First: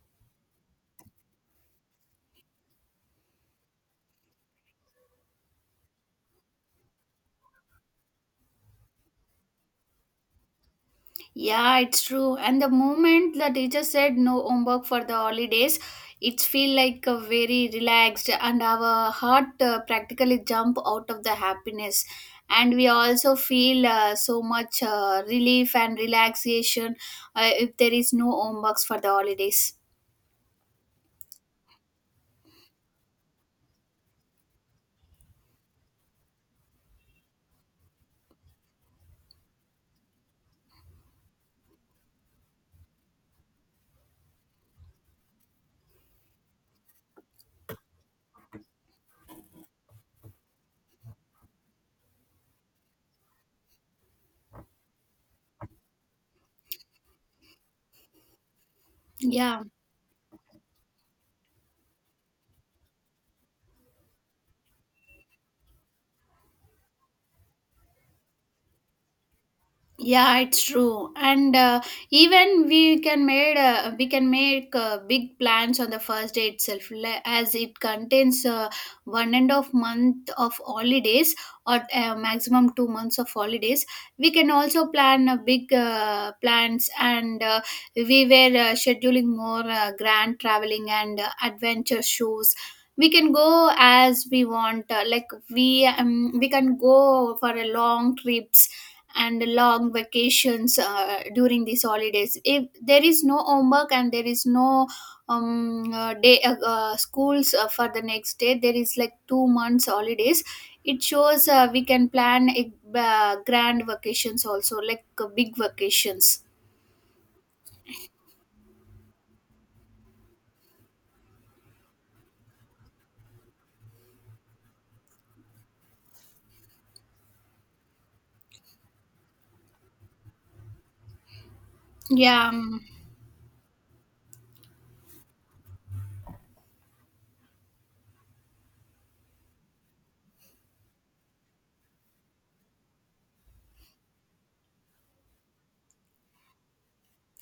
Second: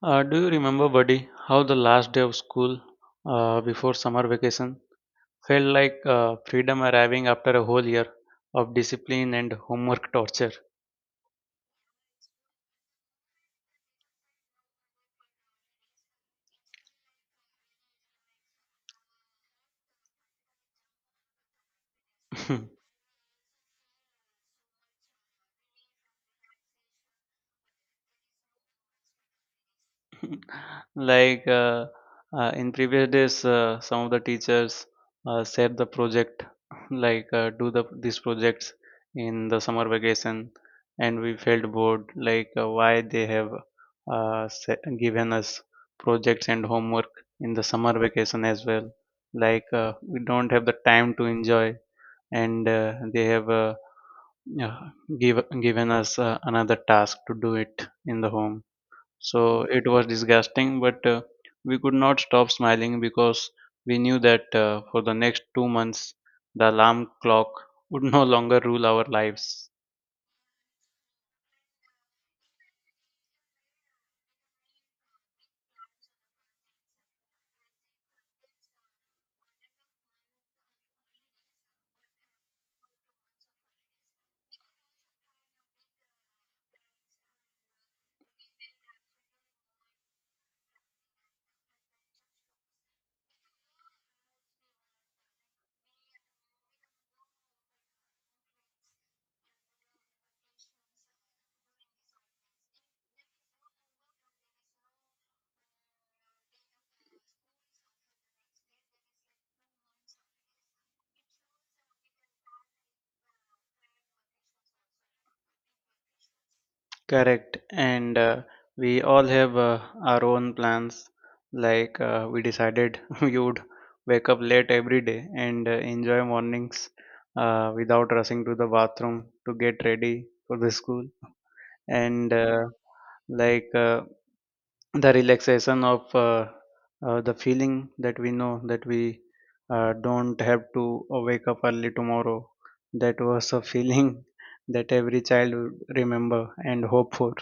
Do you remember, buddy, how the last day of school before summer vacation felt like freedom arriving after a whole year of discipline and homework torture? Yeah, it's true. And the moment the teacher said no homework for the holidays, it feel like a very relaxed and our heart practically jump out of the happiness. And we also feel so much relief and relaxation if there is no homeworks for the holidays. Like uh, in previous days, some of the teachers set the project, like uh, do these projects in the summer vacation, and we felt bored. Like why they have given us projects and homework in the summer vacation as well. Like we don't have the time to enjoy, and uh, they have uh, uh, give, given us another task to do it in the home. So Yeah. it was disgusting, but we could not stop smiling because we knew that for the next 2 months, the alarm clock would no longer rule our lives. Yeah it's true and even we can make big plans on the first day itself as it contains one and of month of holidays or maximum 2 months of holidays. We can also plan a big plans, and we were scheduling more grand traveling and adventure shows. We can go as we want, like we can go for a long trips and long vacations during these holidays if there is no homework and there is no day schools for the next day. There is like 2 months holidays. It shows we can plan a, grand vacations also, like big vacations. Correct. And we all have our own plans. Like we decided we would wake up late every day and enjoy mornings without rushing to the bathroom to get ready for the school. And Yeah. Like the relaxation of the feeling that we know that we don't have to wake up early tomorrow, that was a feeling that every child would remember and hope for.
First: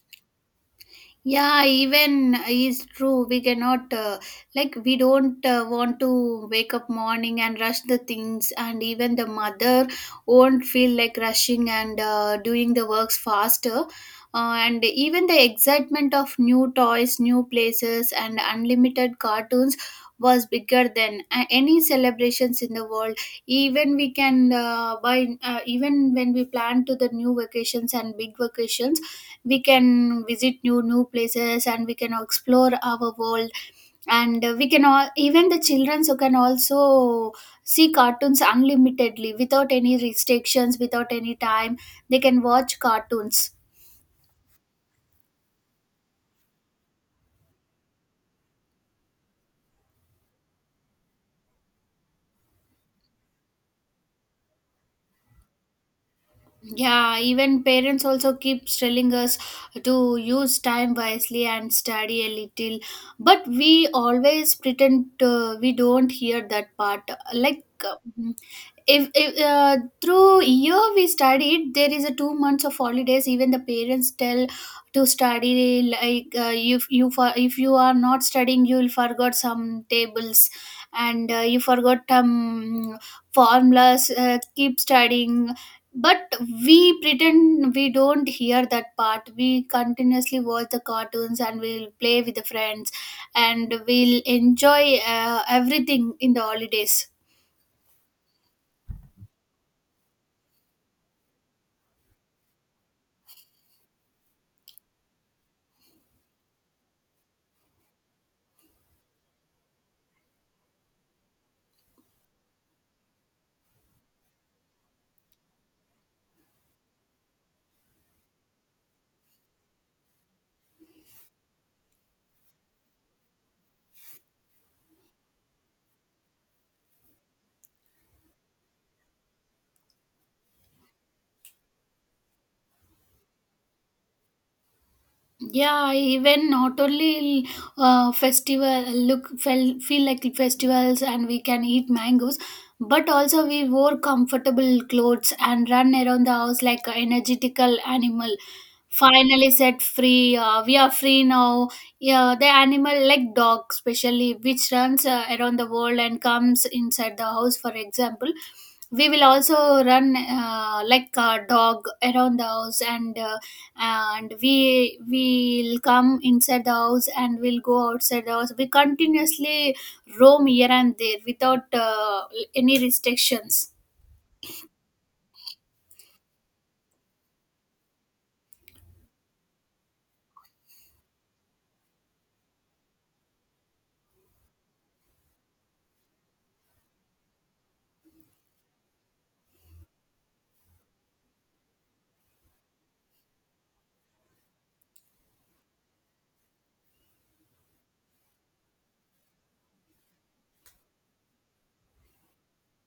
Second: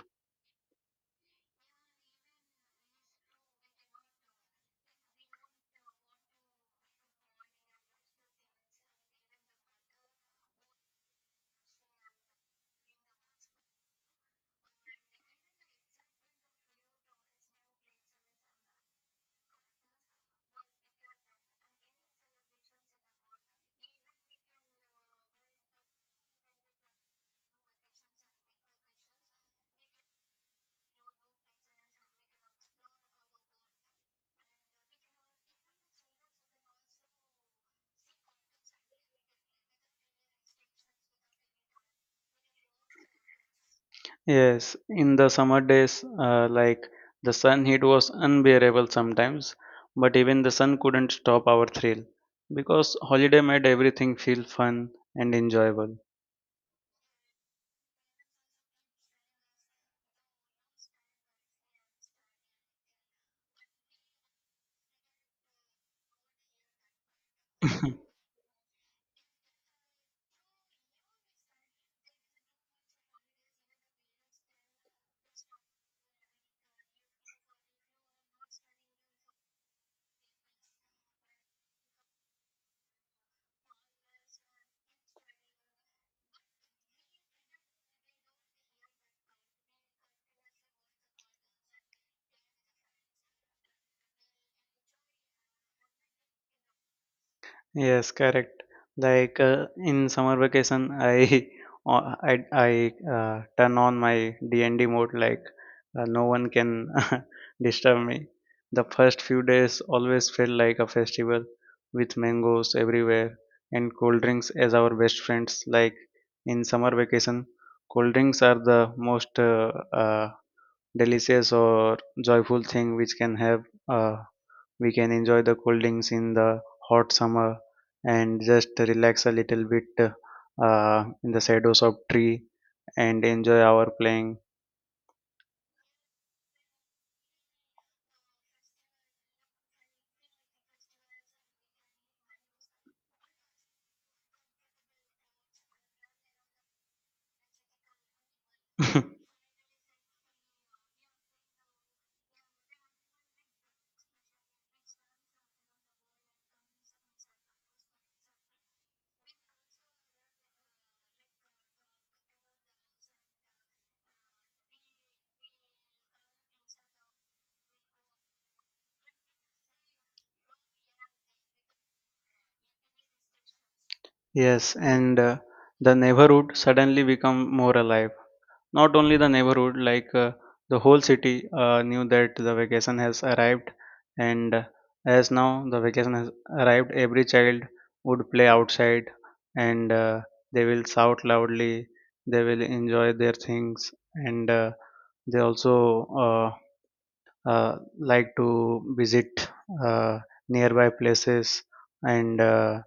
Yeah, even is true. We cannot like we don't want to wake up morning and rush the things, and even the mother won't feel like rushing and doing the works faster. And even the excitement of new toys, new places, and unlimited cartoons was bigger than any celebrations in the world. Even we can buy even when we plan to the new vacations and big vacations, we can visit new places and we can explore our world, and we can all even the children so can also see cartoons unlimitedly without any restrictions, without any time they can watch cartoons. Yes, in the summer days, like the sun heat was unbearable sometimes, but even the sun couldn't stop our thrill because holiday made everything feel fun and enjoyable. Yeah, even parents also keep telling us to use time wisely and study a little, but we always pretend we don't hear that part. Like uh, if through year we studied, there is a 2 months of holidays. Even the parents tell to study, like if you for if you are not studying, you will forgot some tables and you forgot some formulas. Keep studying. But we pretend we don't hear that part. We continuously watch the cartoons and we'll play with the friends, and we'll enjoy everything in the holidays. Yes, correct. Like in summer vacation, I I turn on my D and D mode. Like no one can disturb me. The first few days always felt like a festival, with mangoes everywhere and cold drinks as our best friends. Like in summer vacation, cold drinks are the most delicious or joyful thing which can have uh, we can enjoy the cold drinks in the hot summer and just relax a little bit in the shadows of tree and enjoy our playing. Yeah, even not only festival look feel like festivals and we can eat mangoes, but also we wore comfortable clothes and run around the house like an energetical animal finally set free. We are free now. Yeah, the animal like dog especially which runs around the world and comes inside the house. For example, we will also run like a dog around the house, and we will come inside the house and we'll go outside the house. We continuously roam here and there without any restrictions. Yes, and the neighborhood suddenly become more alive. Not only the neighborhood, like the whole city knew that the vacation has arrived, and as now the vacation has arrived, every child would play outside, and they will shout loudly, they will enjoy their things, and they also uh, like to visit uh, nearby places and uh,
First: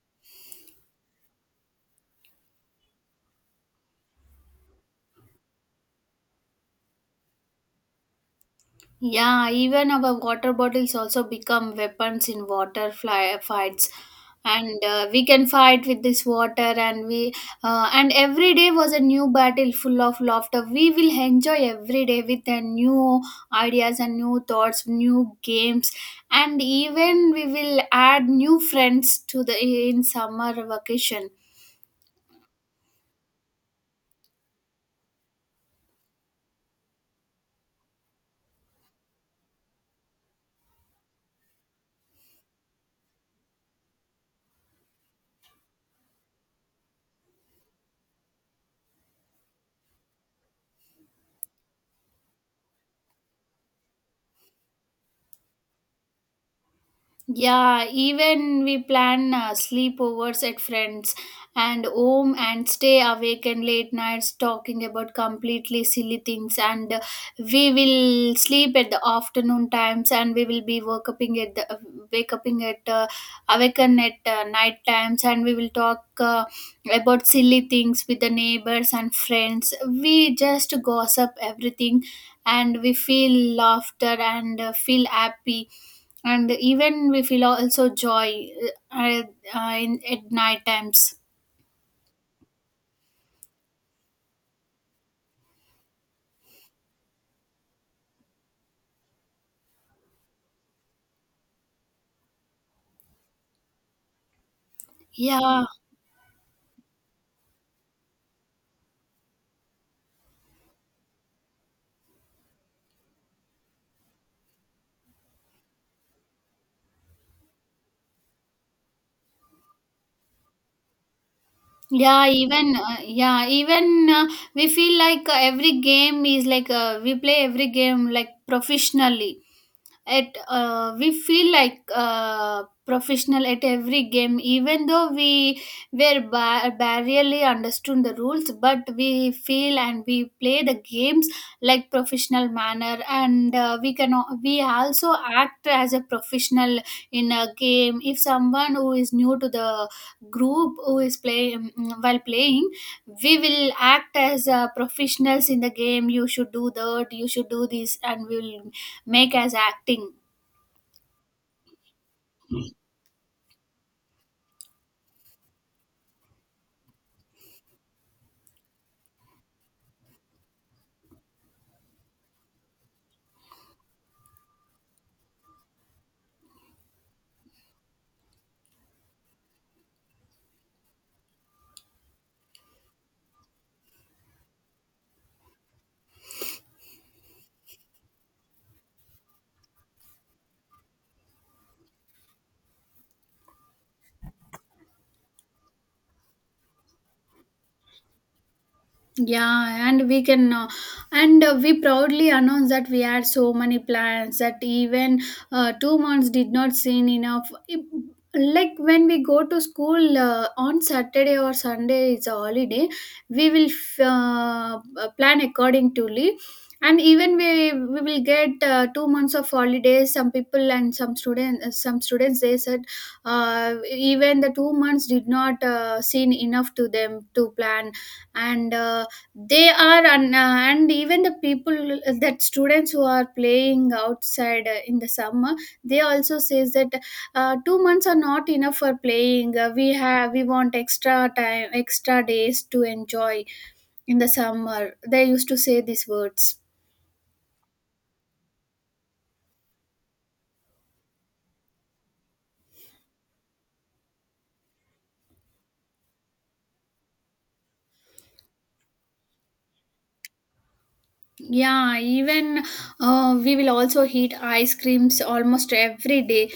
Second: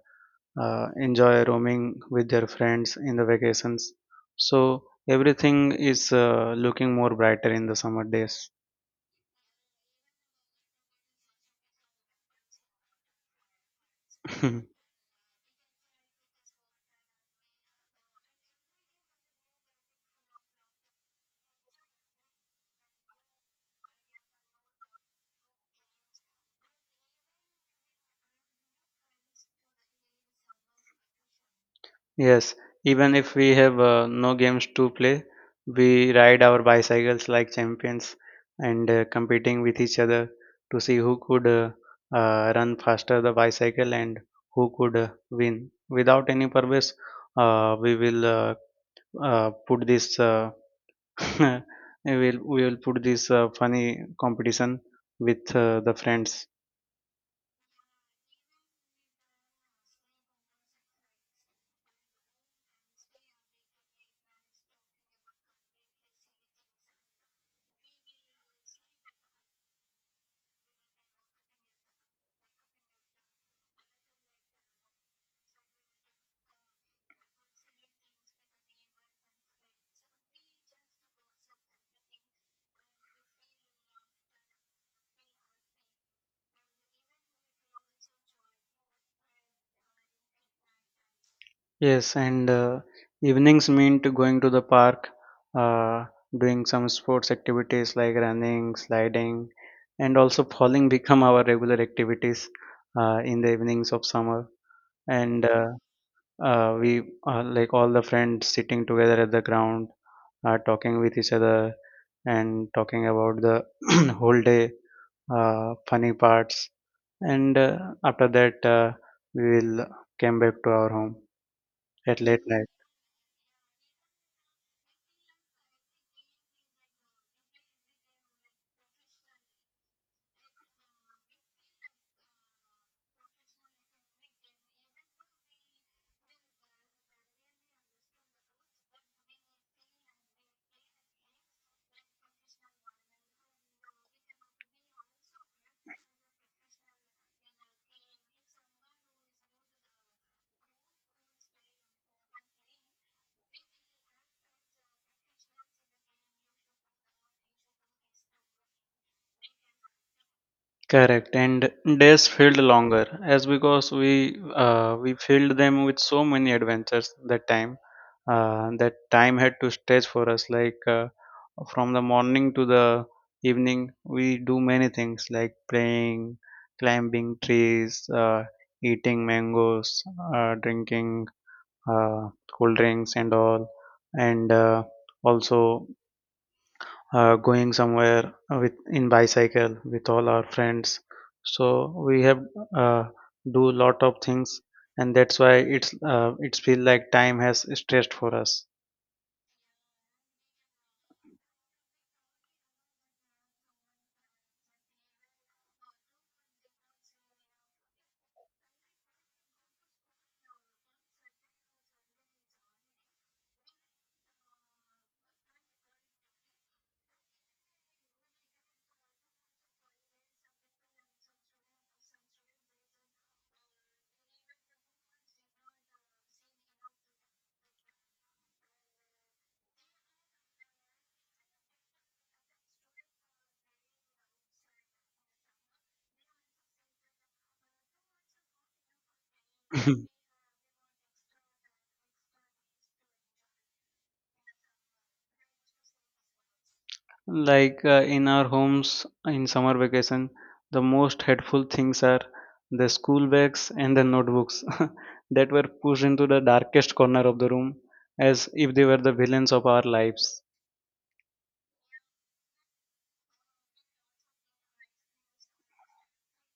uh, enjoy roaming with their friends in the vacations. So everything is looking more brighter in the summer days. Yeah, even our water bottles also become weapons in water fly, fights, and we can fight with this water. And we and every day was a new battle full of laughter. We will enjoy every day with the new ideas and new thoughts, new games, and even we will add new friends to the in summer vacation. Yes, even if we have no games to play, we ride our bicycles like champions and competing with each other to see who could run faster the bicycle and who could win. Without any purpose, we will put this we will put this funny competition with the friends. Yeah, even we plan sleepovers at friends and home and stay awake and late nights talking about completely silly things, and we will sleep at the afternoon times and we will be woke up in at the wake up in at awaken at night times, and we will talk about silly things with the neighbors and friends. We just gossip everything and we feel laughter and feel happy, and even we feel also joy uh, in, at night times. Yes, and evenings meant going to the park, uh, doing some sports activities like running, sliding, and also falling become our regular activities in the evenings of summer. And Yeah uh, uh, we uh, like all the friends sitting together at the ground, talking with each other and talking about the whole day funny parts. And after that, we will came back to our home at late night. Yeah even We feel like every game is like we play every game like professionally at we feel like professional at every game, even though we were barely understood the rules, but we feel and we play the games like professional manner, and we also act as a professional in a game. If someone who is new to the group who is playing, while playing we will act as professionals in the game. You should do that, you should do this, and we will make as acting. Correct, and days felt longer as because we filled them with so many adventures that time. That time had to stretch for us, like from the morning to the evening. We do many things like playing, climbing trees, eating mangoes, drinking uh, cold drinks and all, and also going somewhere with in bicycle with all our friends, so we have uh, do lot of things, and that's why it's feel like time has stressed for us. Yeah, and we proudly announce that we had so many plans that even 2 months did not seem enough. Like when we go to school on Saturday or Sunday, it's a holiday. We will plan accordingly, and even we will get 2 months of holidays. Some people and some students, they said even the 2 months did not seem enough to them to plan and. They are, and even the people that students who are playing outside in the summer, they also says that 2 months are not enough for playing. We want extra time, extra days to enjoy in the summer. They used to say these words. Like in our homes in summer vacation, the most helpful things are the school bags and the notebooks that were pushed into the darkest corner of the room as if they were the villains of our lives. Yeah, even we will also eat ice creams almost every day.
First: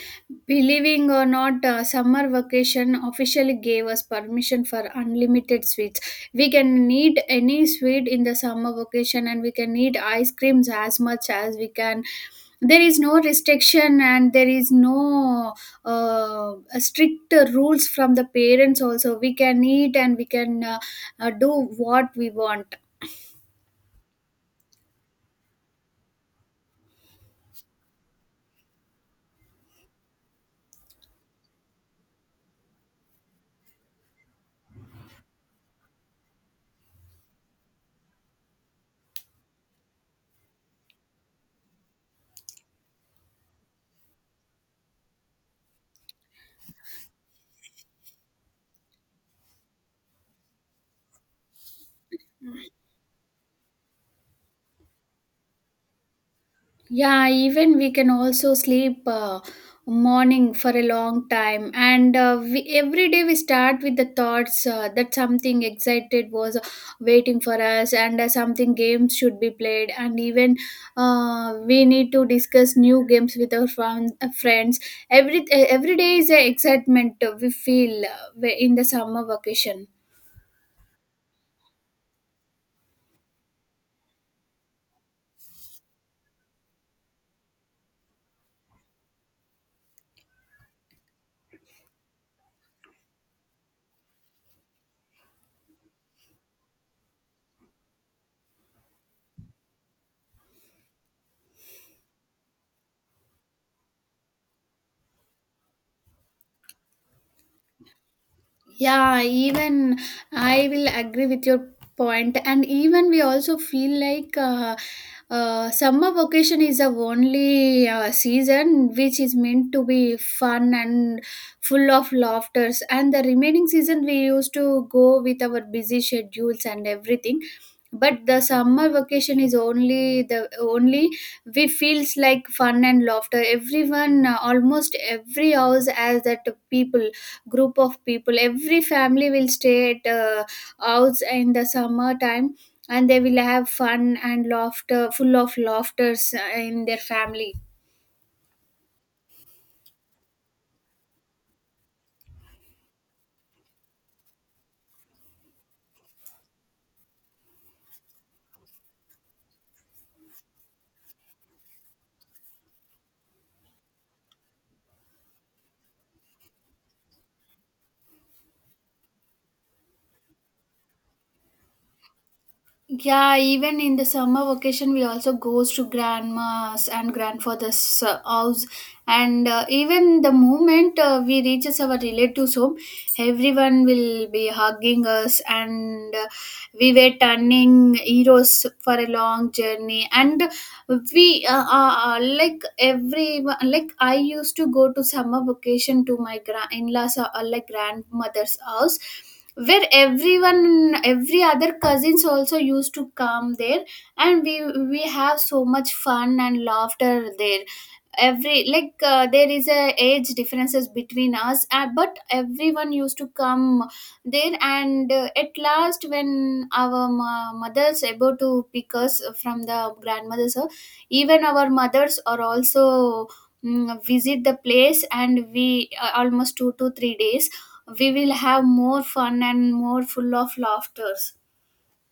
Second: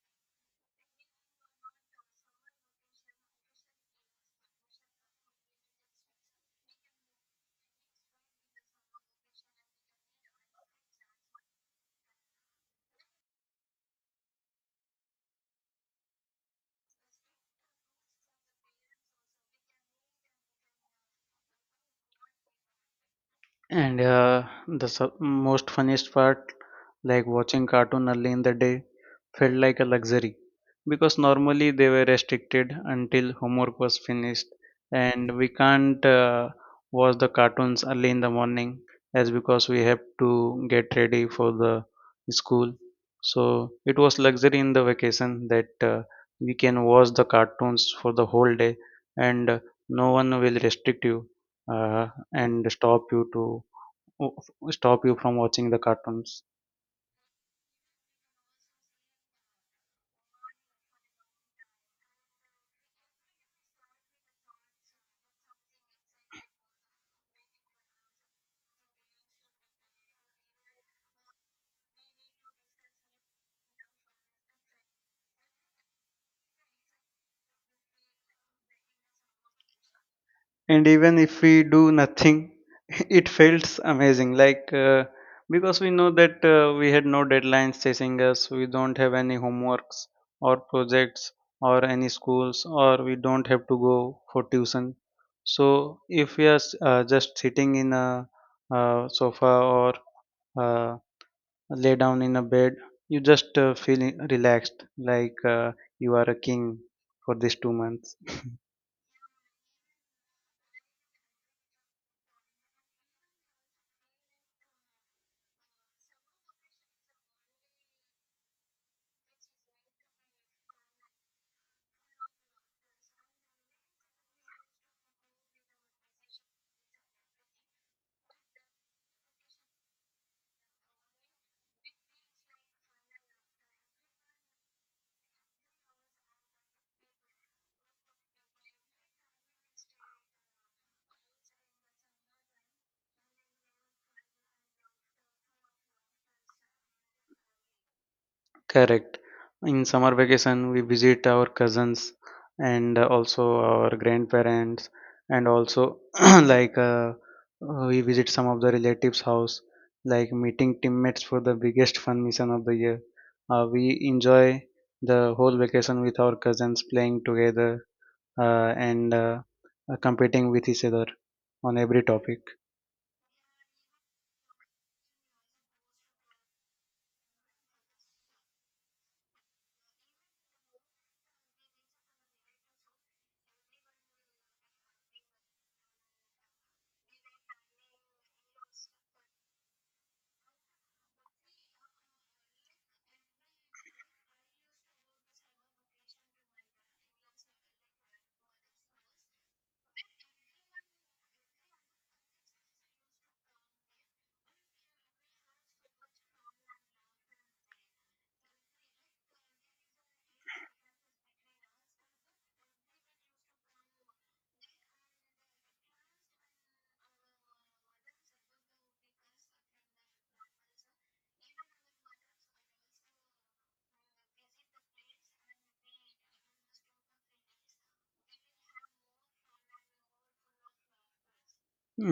Believing or not, summer vacation officially gave us permission for unlimited sweets. We can eat any sweet in the summer vacation and we can eat ice creams as much as we can. There is no restriction and there is no uh, strict rules from the parents, also. We can eat and we can do what we want. And the su- most funniest part, like watching cartoon early in the day, felt like a luxury because normally they were restricted until homework was finished, and we can't watch the cartoons early in the morning as because we have to get ready for the school. So it was luxury in the vacation that we can watch the cartoons for the whole day, and no one will restrict you and stop you from watching the cartoons. Yeah, even we can also sleep morning for a long time, and we, every day we start with the thoughts that something excited was waiting for us, and something games should be played, and even we need to discuss new games with our friends. Every day is an excitement we feel in the summer vacation. And even if we do nothing, it feels amazing, like because we know that we had no deadlines chasing us, we don't have any homeworks or projects or any schools, or we don't have to go for tuition. So if we are just sitting in a sofa or uh, lay down in a bed, you just feel relaxed, like you are a king for these 2 months. Yeah, even I will agree with your point, and even we also feel like summer vacation is the only season which is meant to be fun and full of laughters, and the remaining season we used to go with our busy schedules and everything. But the summer vacation is only the only we feels like fun and laughter. Everyone, almost every house has that people group of people. Every family will stay at house in the summer time, and they will have fun and laughter, full of laughters in their family. Correct. In summer vacation, we visit our cousins and also our grandparents, and also like we visit some of the relatives house like meeting teammates for the biggest fun mission of the year. We enjoy the whole vacation with our cousins playing together and competing with each other on every topic. Yeah, even in the summer vacation, we also goes to grandma's and grandfather's house, and even the moment we reaches our relatives' home, everyone will be hugging us, and we were turning heroes for a long journey, and we like everyone, like I used to go to summer vacation to my in-laws, like grandmother's house, where everyone every other cousins also used to come there, and we have so much fun and laughter there. Every like there is a age differences between us, but everyone used to come there, and at last when our mothers able to pick us from the grandmothers, even our mothers are also mm, visit the place, and we almost 2 to 3 days we will have more fun and more full of laughters.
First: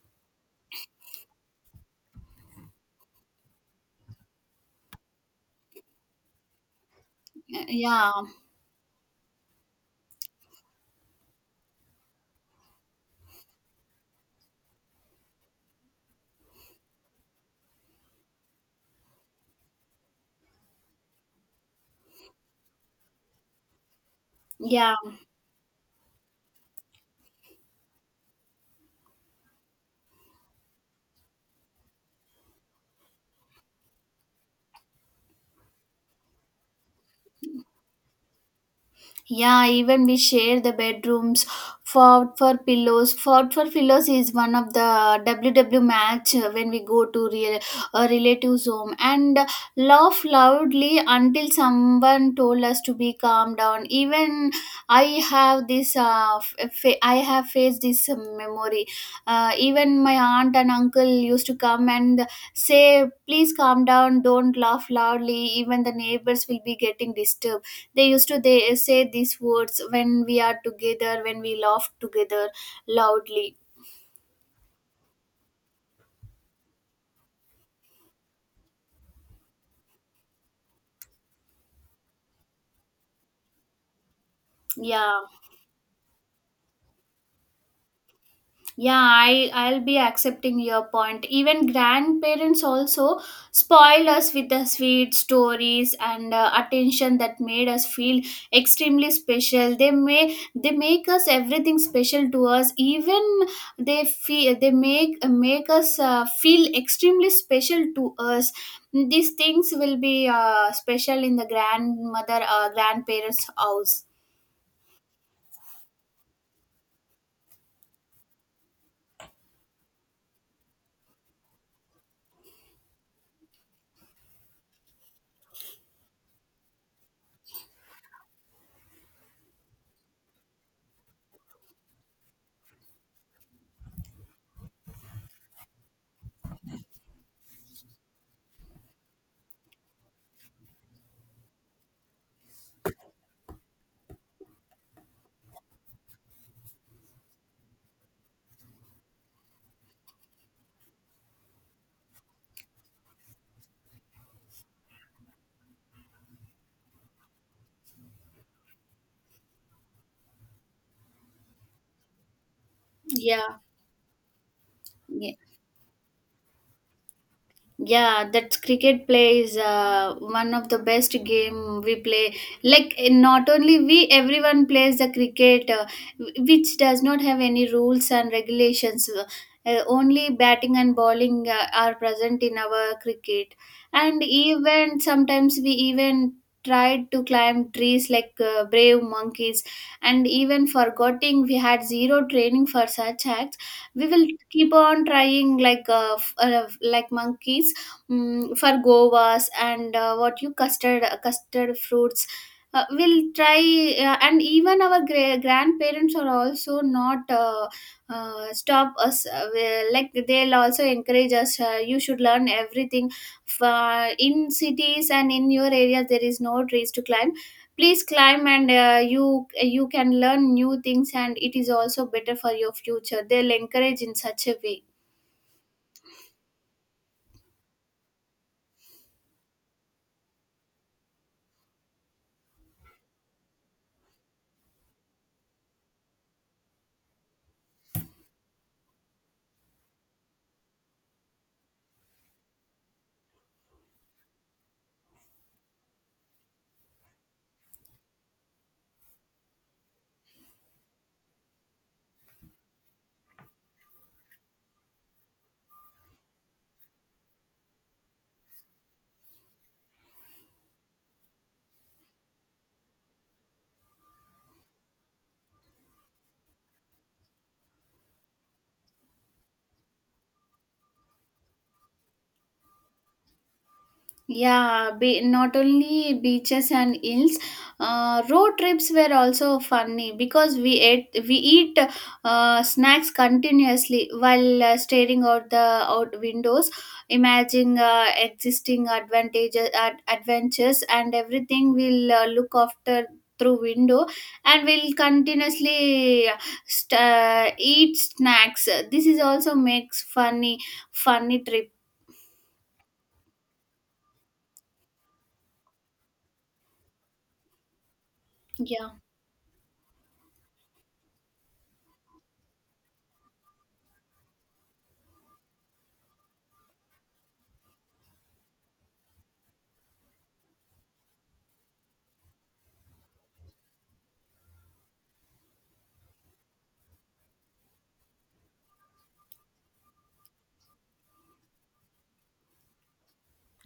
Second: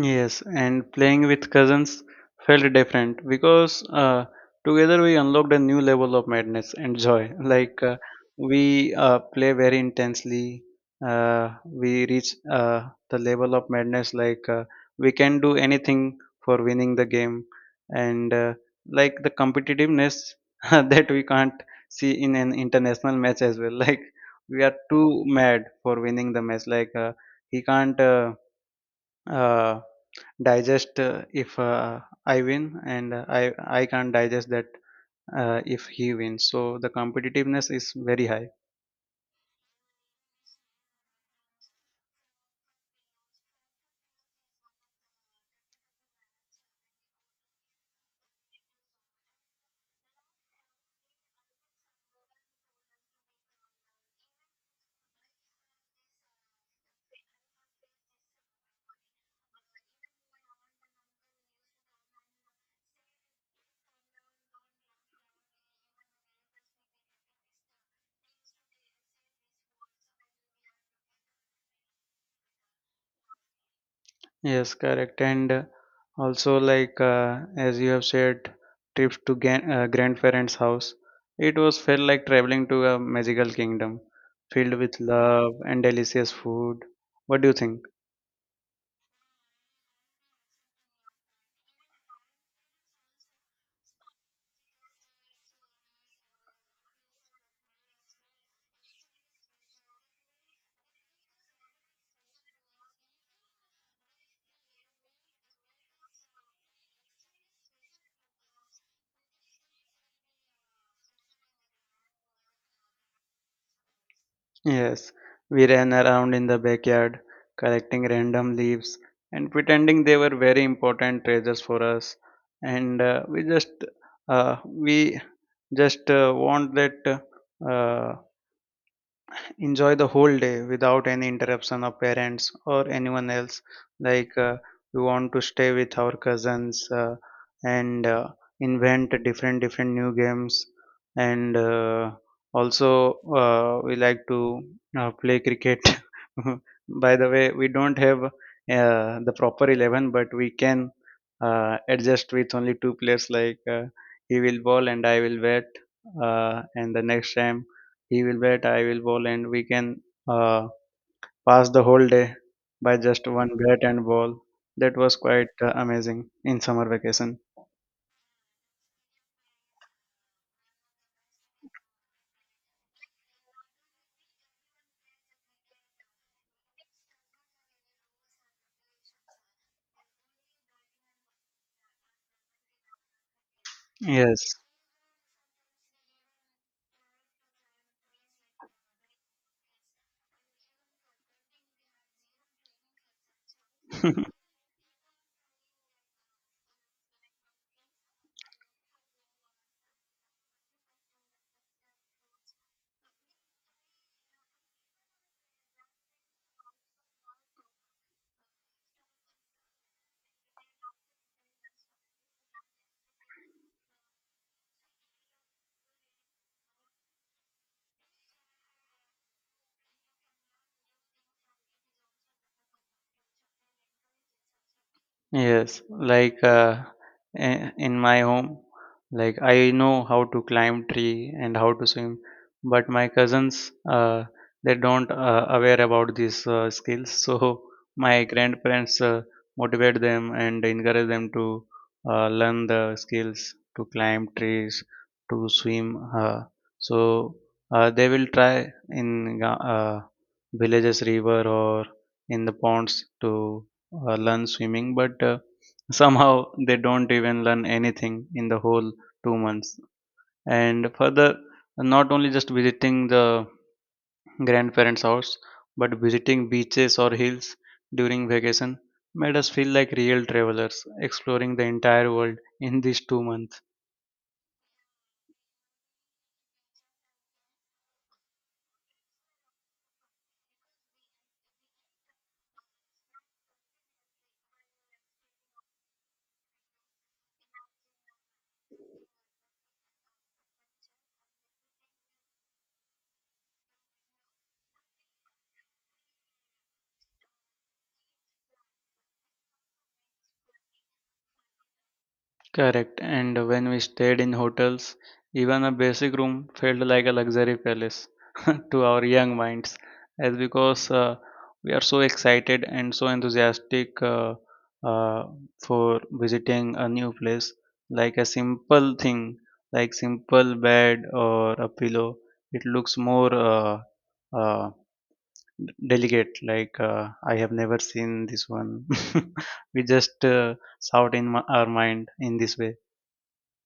Yes, and playing with cousins felt different because together we unlocked a new level of madness and joy. Like Yeah. we play very intensely, we reach the level of madness. Like we can do anything for winning the game, and like the competitiveness that we can't see in an international match as well. Like we are Yeah. too mad for winning the match. Like he can't. Uh, Digest if I win, and I can't digest that if he wins. So the competitiveness is very high. Yeah, even we share the bedrooms. Fought for pillows. Fought for pillows is one of the W W match when we go to real relatives' home and laugh loudly until someone told us to be calm down. Even I have this. I have faced this memory. Even my aunt and uncle used to come and say, "Please calm down. Don't laugh loudly. Even the neighbors will be getting disturbed." they used to They say these words when we are together, when we laugh together loudly. Yes, correct. And also, like as you have said, trips to grandparents' house. It was felt like traveling to a magical kingdom filled with Yeah. love and delicious food. What do you think? Yeah, I'll be accepting your point. Even grandparents also spoil us with the sweet stories and attention that made us feel extremely special. They make us everything special to us. Even they make us feel extremely special to us. These things will be special in the grandmother grandparents' house. Yes, we ran around in the backyard, collecting random leaves and pretending they were very important treasures for us. And we just want that uh, enjoy the whole day without any interruption of parents or anyone else, like we want to stay with our cousins and invent different different new games, and also we like to play cricket. By the way, we don't have the proper 11, but we can adjust with only two players, like he will bowl and I will bat, and the next time he will bat, I will bowl, and we can uh, pass the whole day by just one Yeah. bat and ball. That was Yeah. quite amazing in summer vacation. Yeah, that's cricket play is one of the best game we play like not only we everyone plays the cricket which does not have any rules and regulations. Only batting and bowling are present in our cricket, and Yes. even sometimes we even tried to climb trees like brave monkeys, and even forgetting we had zero training for such acts, we will keep on trying like like monkeys, for govas and what you custard custard fruits we'll try. And even our grandparents are also not stop us, like they'll also encourage us, you should learn everything. In cities and in your area there is no trees to climb, please climb, and you you can learn new things, and it is also better for your future. They'll encourage in such a way. Yes, like in my home, like I know how to climb tree and how to swim, but my cousins they don't aware about these skills. So my grandparents motivate them and encourage them to learn the skills to climb trees, to swim. So they will try in villages river or in the ponds to learn swimming, but somehow they don't even learn anything in the whole 2 months. And further, not only just visiting the grandparents' house, but visiting beaches or hills during vacation made us feel like real travelers, exploring the entire world in these 2 months. Yeah, not only beaches and hills, road trips were also funny because we eat snacks continuously while staring out the out windows, imagining existing advantages adventures and everything. We'll look after through window, and we'll continuously eat snacks. This is also makes funny trip. Correct. And when we stayed in hotels, even a basic room felt like a luxury palace to Yeah. our young minds, as because we are so excited and so enthusiastic uh, for visiting a new place. Like a simple thing, like simple bed or a pillow, it looks more uh, delicate. Like I have never seen this one. We just shout in my, our mind in this way.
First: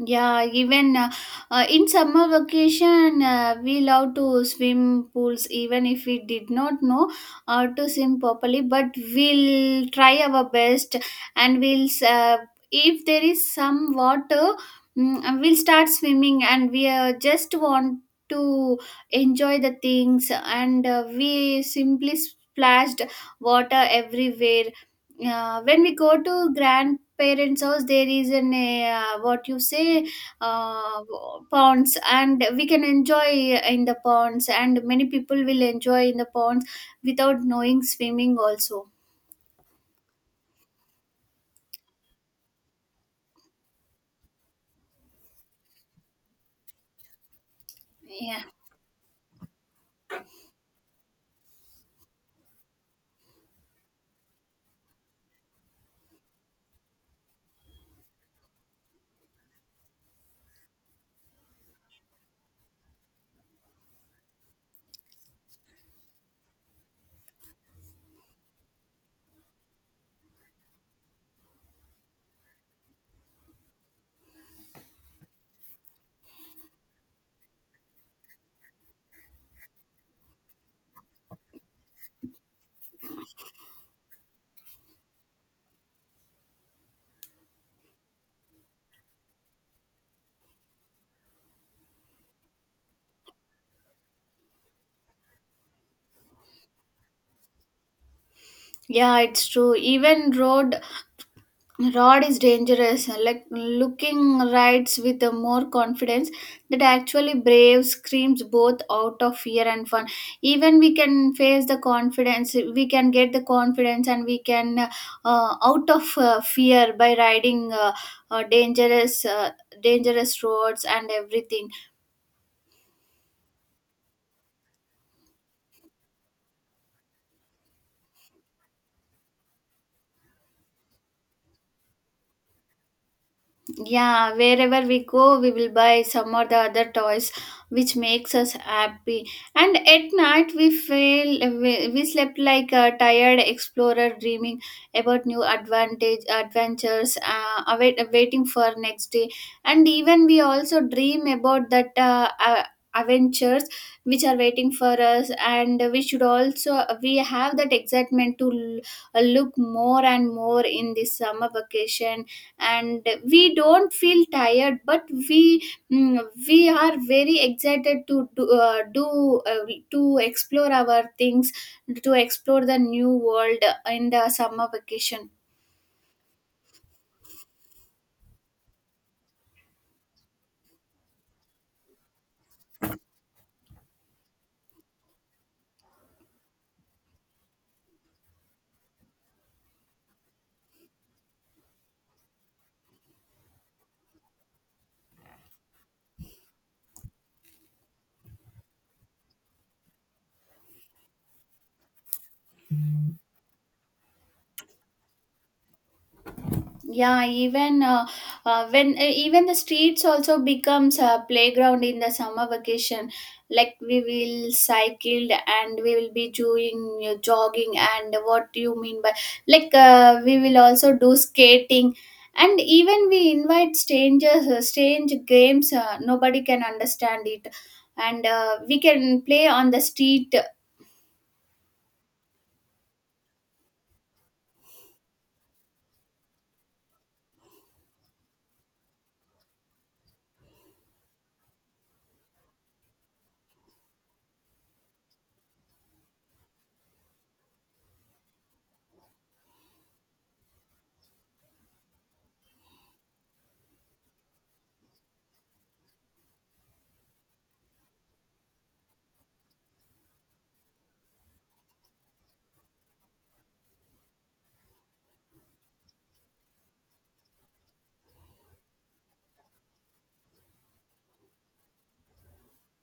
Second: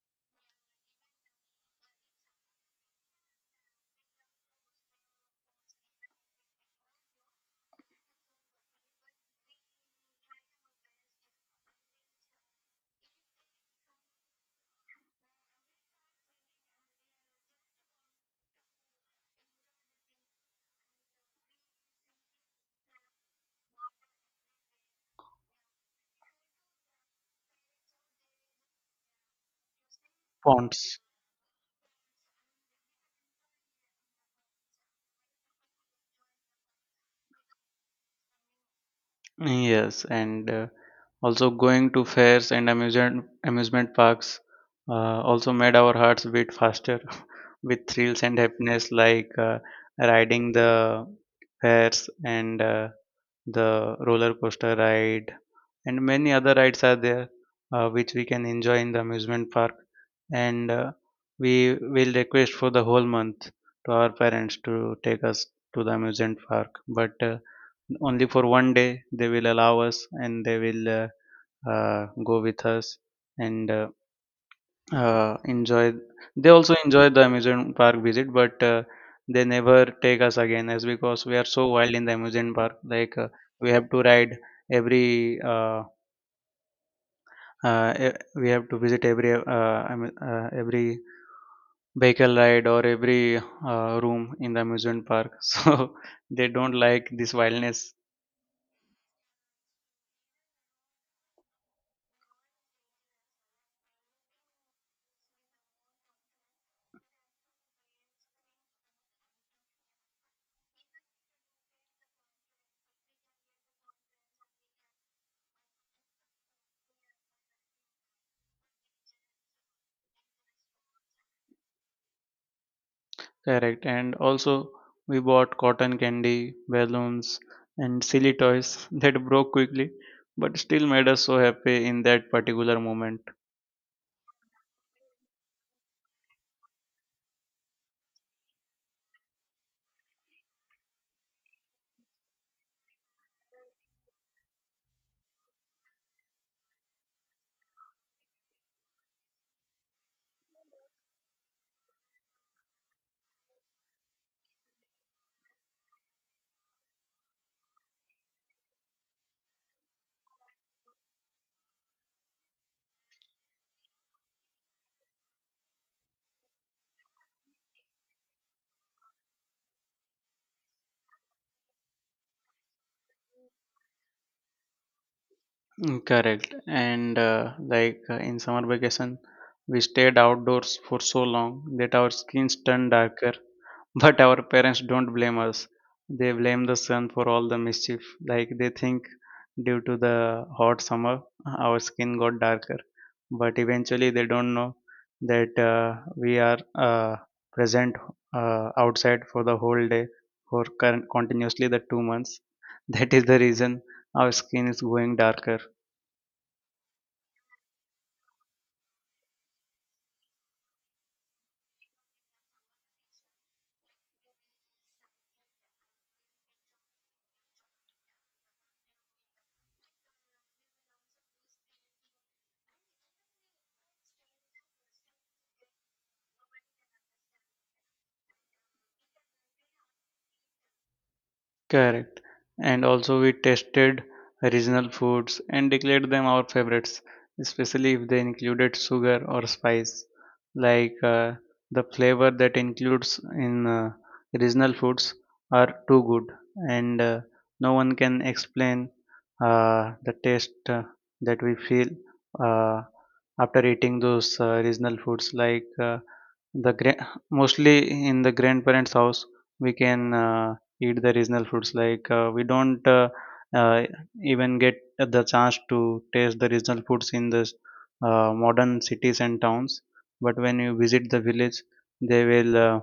Yeah, even in summer vacation, we love to swim pools, even if we did not know how to swim properly. But we'll try our best, and we'll if there is some water, and we'll start swimming, and we just want to enjoy the things, and we simply splashed water everywhere. When we go to grandparents house there is an what you say Fonts. uh, ponds, and we can enjoy in the ponds, and many people will enjoy in the ponds without knowing swimming also. Yes, and also going to fairs and amusement amusement parks also made our hearts beat faster with thrills and Yeah, happiness, like riding the fairs and the roller coaster ride, and many other rides are there which we can enjoy in the amusement park. And we will request for the whole month to our parents to take us to the amusement park, but only for 1 day they will allow us, and they will go with us and enjoy. They also enjoy the amusement park visit, but they never take us again as because we are so wild in the amusement park. Like we have to ride every uh, we have to visit every vehicle ride or every room in the amusement park, so they don't like this wildness. yeah, it's true. Even road Rod is dangerous, like looking rides with a more confidence that actually brave screams both out of fear and fun. Even we can face the confidence, we can get the confidence, and we can out of fear by riding dangerous, dangerous roads and everything. Correct. And also, we bought cotton candy, balloons, and silly toys that broke quickly, but still made us so happy in that particular moment. Yeah, wherever we go, we will buy some or the other toys, which makes us happy. And at night, we feel we slept like a tired explorer, dreaming about new advantage adventures, waiting for next day. And even we also dream about that adventures which are waiting for us. And we should also we have that excitement to look more and more in this summer vacation, and we don't feel tired but we mm, we are very excited to do, to explore our things, to explore the new world in the summer vacation. Mm, correct. And like In summer vacation, we stayed outdoors for so long that our skins turned darker. But our parents don't blame us. They blame the sun for all the mischief. Like they think, due to the hot summer, our skin got darker. But eventually, they don't know that we are uh, present outside for the whole day for current, continuously the 2 months. That is the reason our skin is going darker. Yeah, even when even the streets also becomes a playground in the summer vacation. Like we will cycle, and we will be doing jogging, and what do you mean by like we will also do skating, and even we invite strangers strange games nobody can understand it, and we can play on the street. Correct. And also we tested regional foods and declared them our favorites, especially if they included sugar or spice. Like the flavor that includes in regional foods are too good, and no one can explain the taste that we feel uh, after eating those regional foods. Like mostly in the grandparents' house, we can. Eat the regional foods. Like we don't uh, even get the chance to taste the regional foods in the modern cities and towns, but when you visit the village they will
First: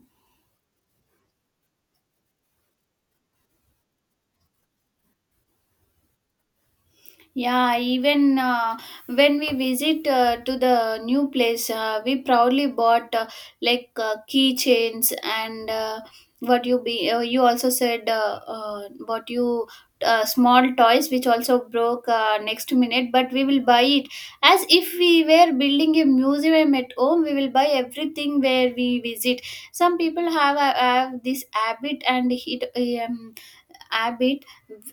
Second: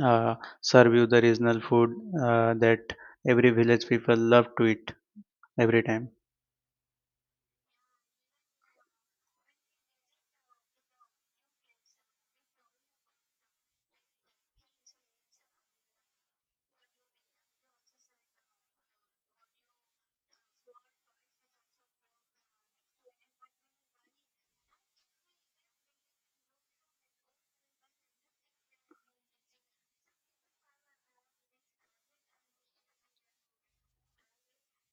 uh, serve you the regional food that every village people love to eat every time. Yeah, even when we visit to the new place, we proudly bought like keychains and what you be you also said what you small toys which also broke next minute, but we will buy it as if we were building a museum at home. We will buy everything where we visit. Some people have this habit, and it habit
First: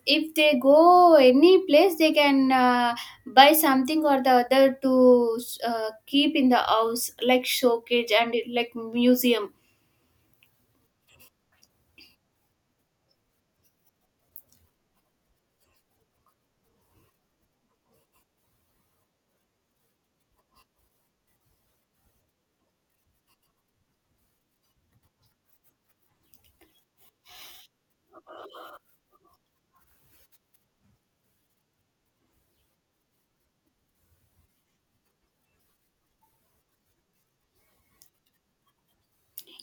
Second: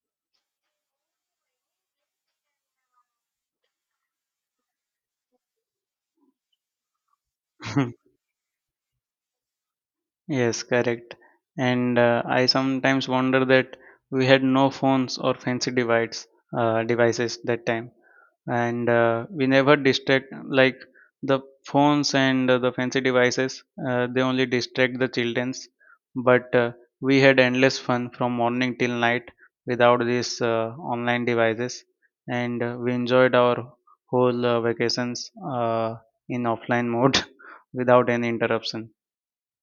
if they go any place they can buy something or the other to keep in the house like showcase and like museum. Yes, correct. And I sometimes wonder that we had no phones or fancy devices that time, and we never distract like the phones and the fancy devices. They only distract the childrens, but we had endless fun from morning till night without these online devices, and we enjoyed our whole vacations in offline mode without any interruption.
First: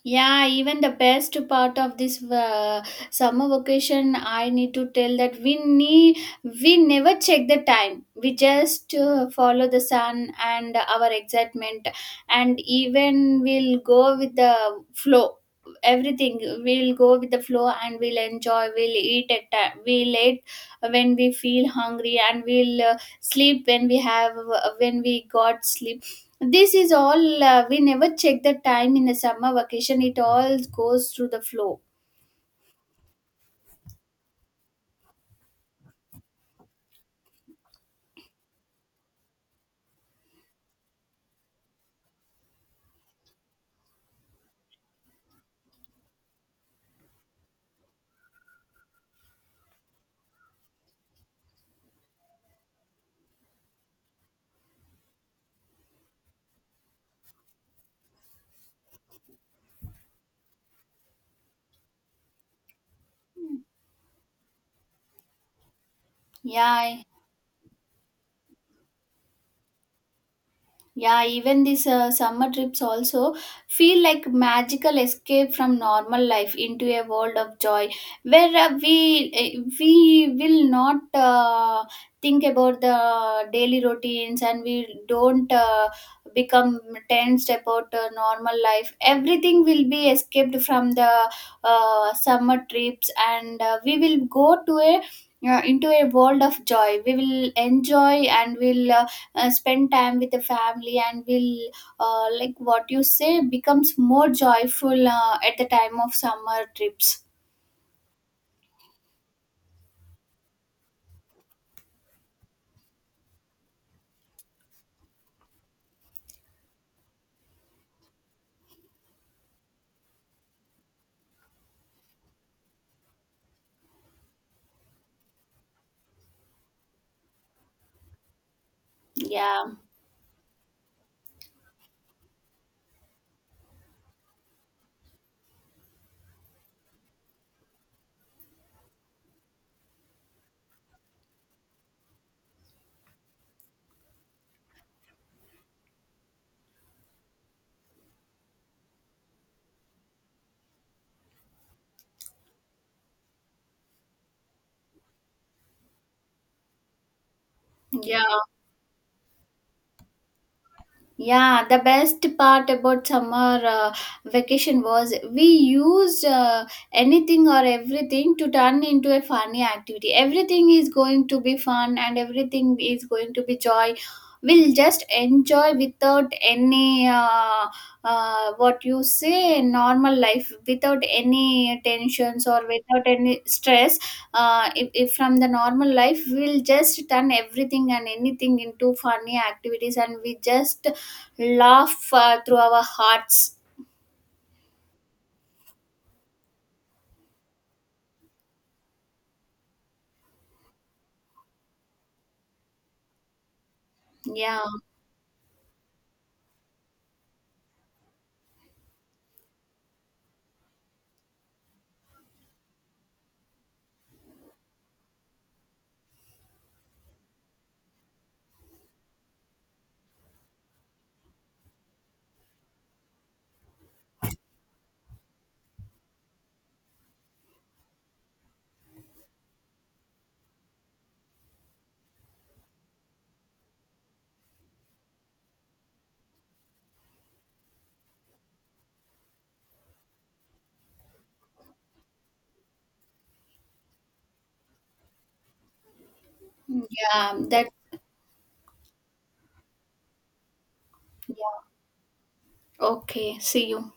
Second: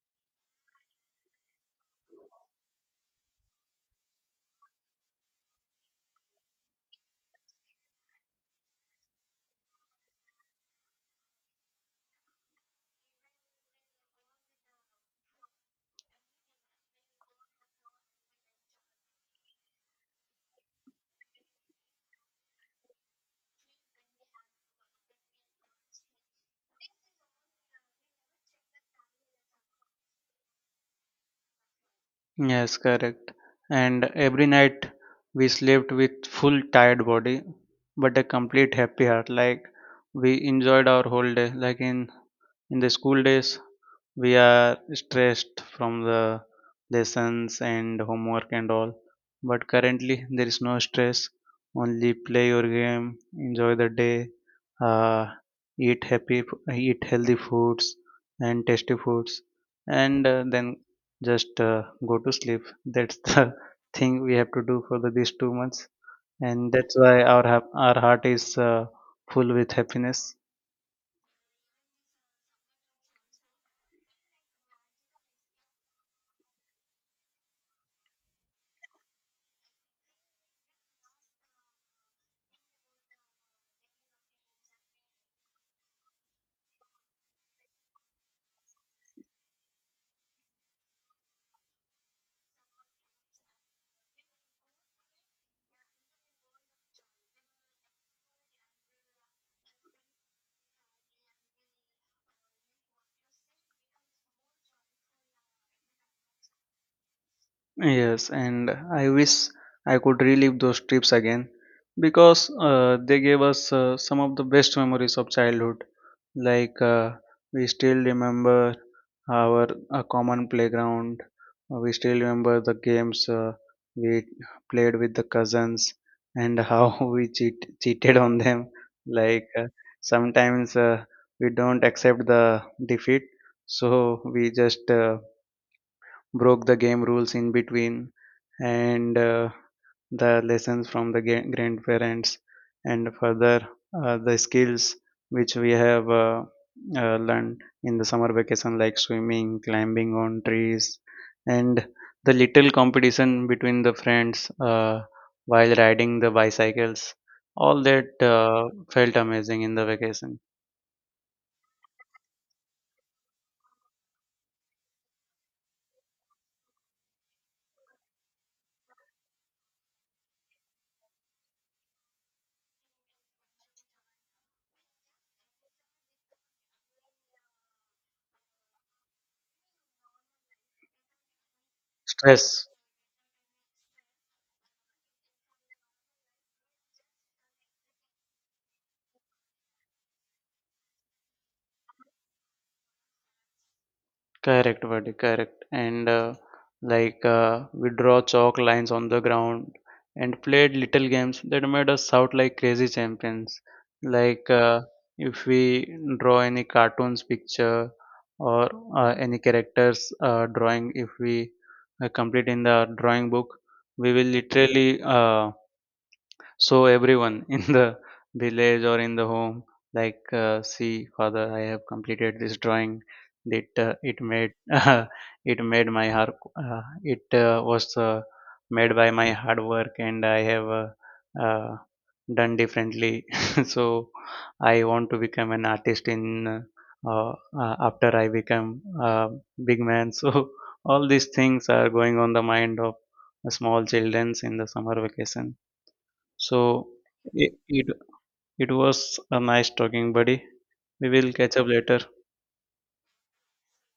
Yeah, even the best part of this summer vacation, I need to tell that we never check the time. We just follow the sun and our excitement, and even we'll go with the flow. Everything we'll go with the flow, and we'll enjoy. We'll eat at time. We'll eat when we feel hungry, and we'll sleep when we have when we got sleep. This is all, we never check the time in the summer vacation. It all goes through the flow. Yes, correct. And every night we slept with full tired body, but a complete happy heart. Like we enjoyed our whole day. Like in the school days, we are stressed from the lessons and homework and all, but currently there is no stress. Only play your game, enjoy the day, uh, eat happy, eat healthy foods and tasty foods, and then just go to sleep. That's the thing we have to do for these 2 months, and that's Yeah, why our heart is full with happiness. Yeah, even these summer trips also feel like magical escape from normal life into a world of joy, where we will not think about the daily routines, and we don't become tensed about normal life. Everything will be escaped from the summer trips, and we will go to a into a world of joy. We will enjoy, and we will. Spend time with the family, and will like what you say becomes more joyful at the time of summer trips. Yes, and I wish I could relive those trips again, because they gave us some of the best memories of childhood. Like we still remember our a common playground. We still remember the games we played with the cousins, and how cheated on them. Like Yeah, sometimes we don't accept the defeat, so we just broke the game rules in between, and the lessons from the grandparents, and further the skills which we have learned in the summer vacation, like swimming, climbing on trees, and the little competition between the friends while riding the bicycles. All that yeah. Felt amazing in the vacation. Yeah, the best part about summer vacation was we used anything or everything to turn into a funny activity. Everything is going to be fun, and everything is going to be joy. We'll just enjoy without any what you say normal life, without any tensions or Stress. without any stress. If from the normal life, we'll just turn everything and anything into funny activities, and we just laugh through our hearts. Correct, buddy, correct. And like We draw chalk lines on the ground and played little games that made us shout like crazy champions. Like Yeah, if we draw any cartoons picture or any characters drawing, if we complete in the drawing book, we will literally so everyone in the village or in the home, like, see, father, I have completed this drawing. That it made it made my heart. It was made by my hard work, and I have uh, done differently. So I want to become an artist in after I become a big man. So all these things are going on the mind of small childrens in the summer vacation. So yeah, it, that, it it was a nice talking, buddy. We will catch yeah. up later. Okay, see you.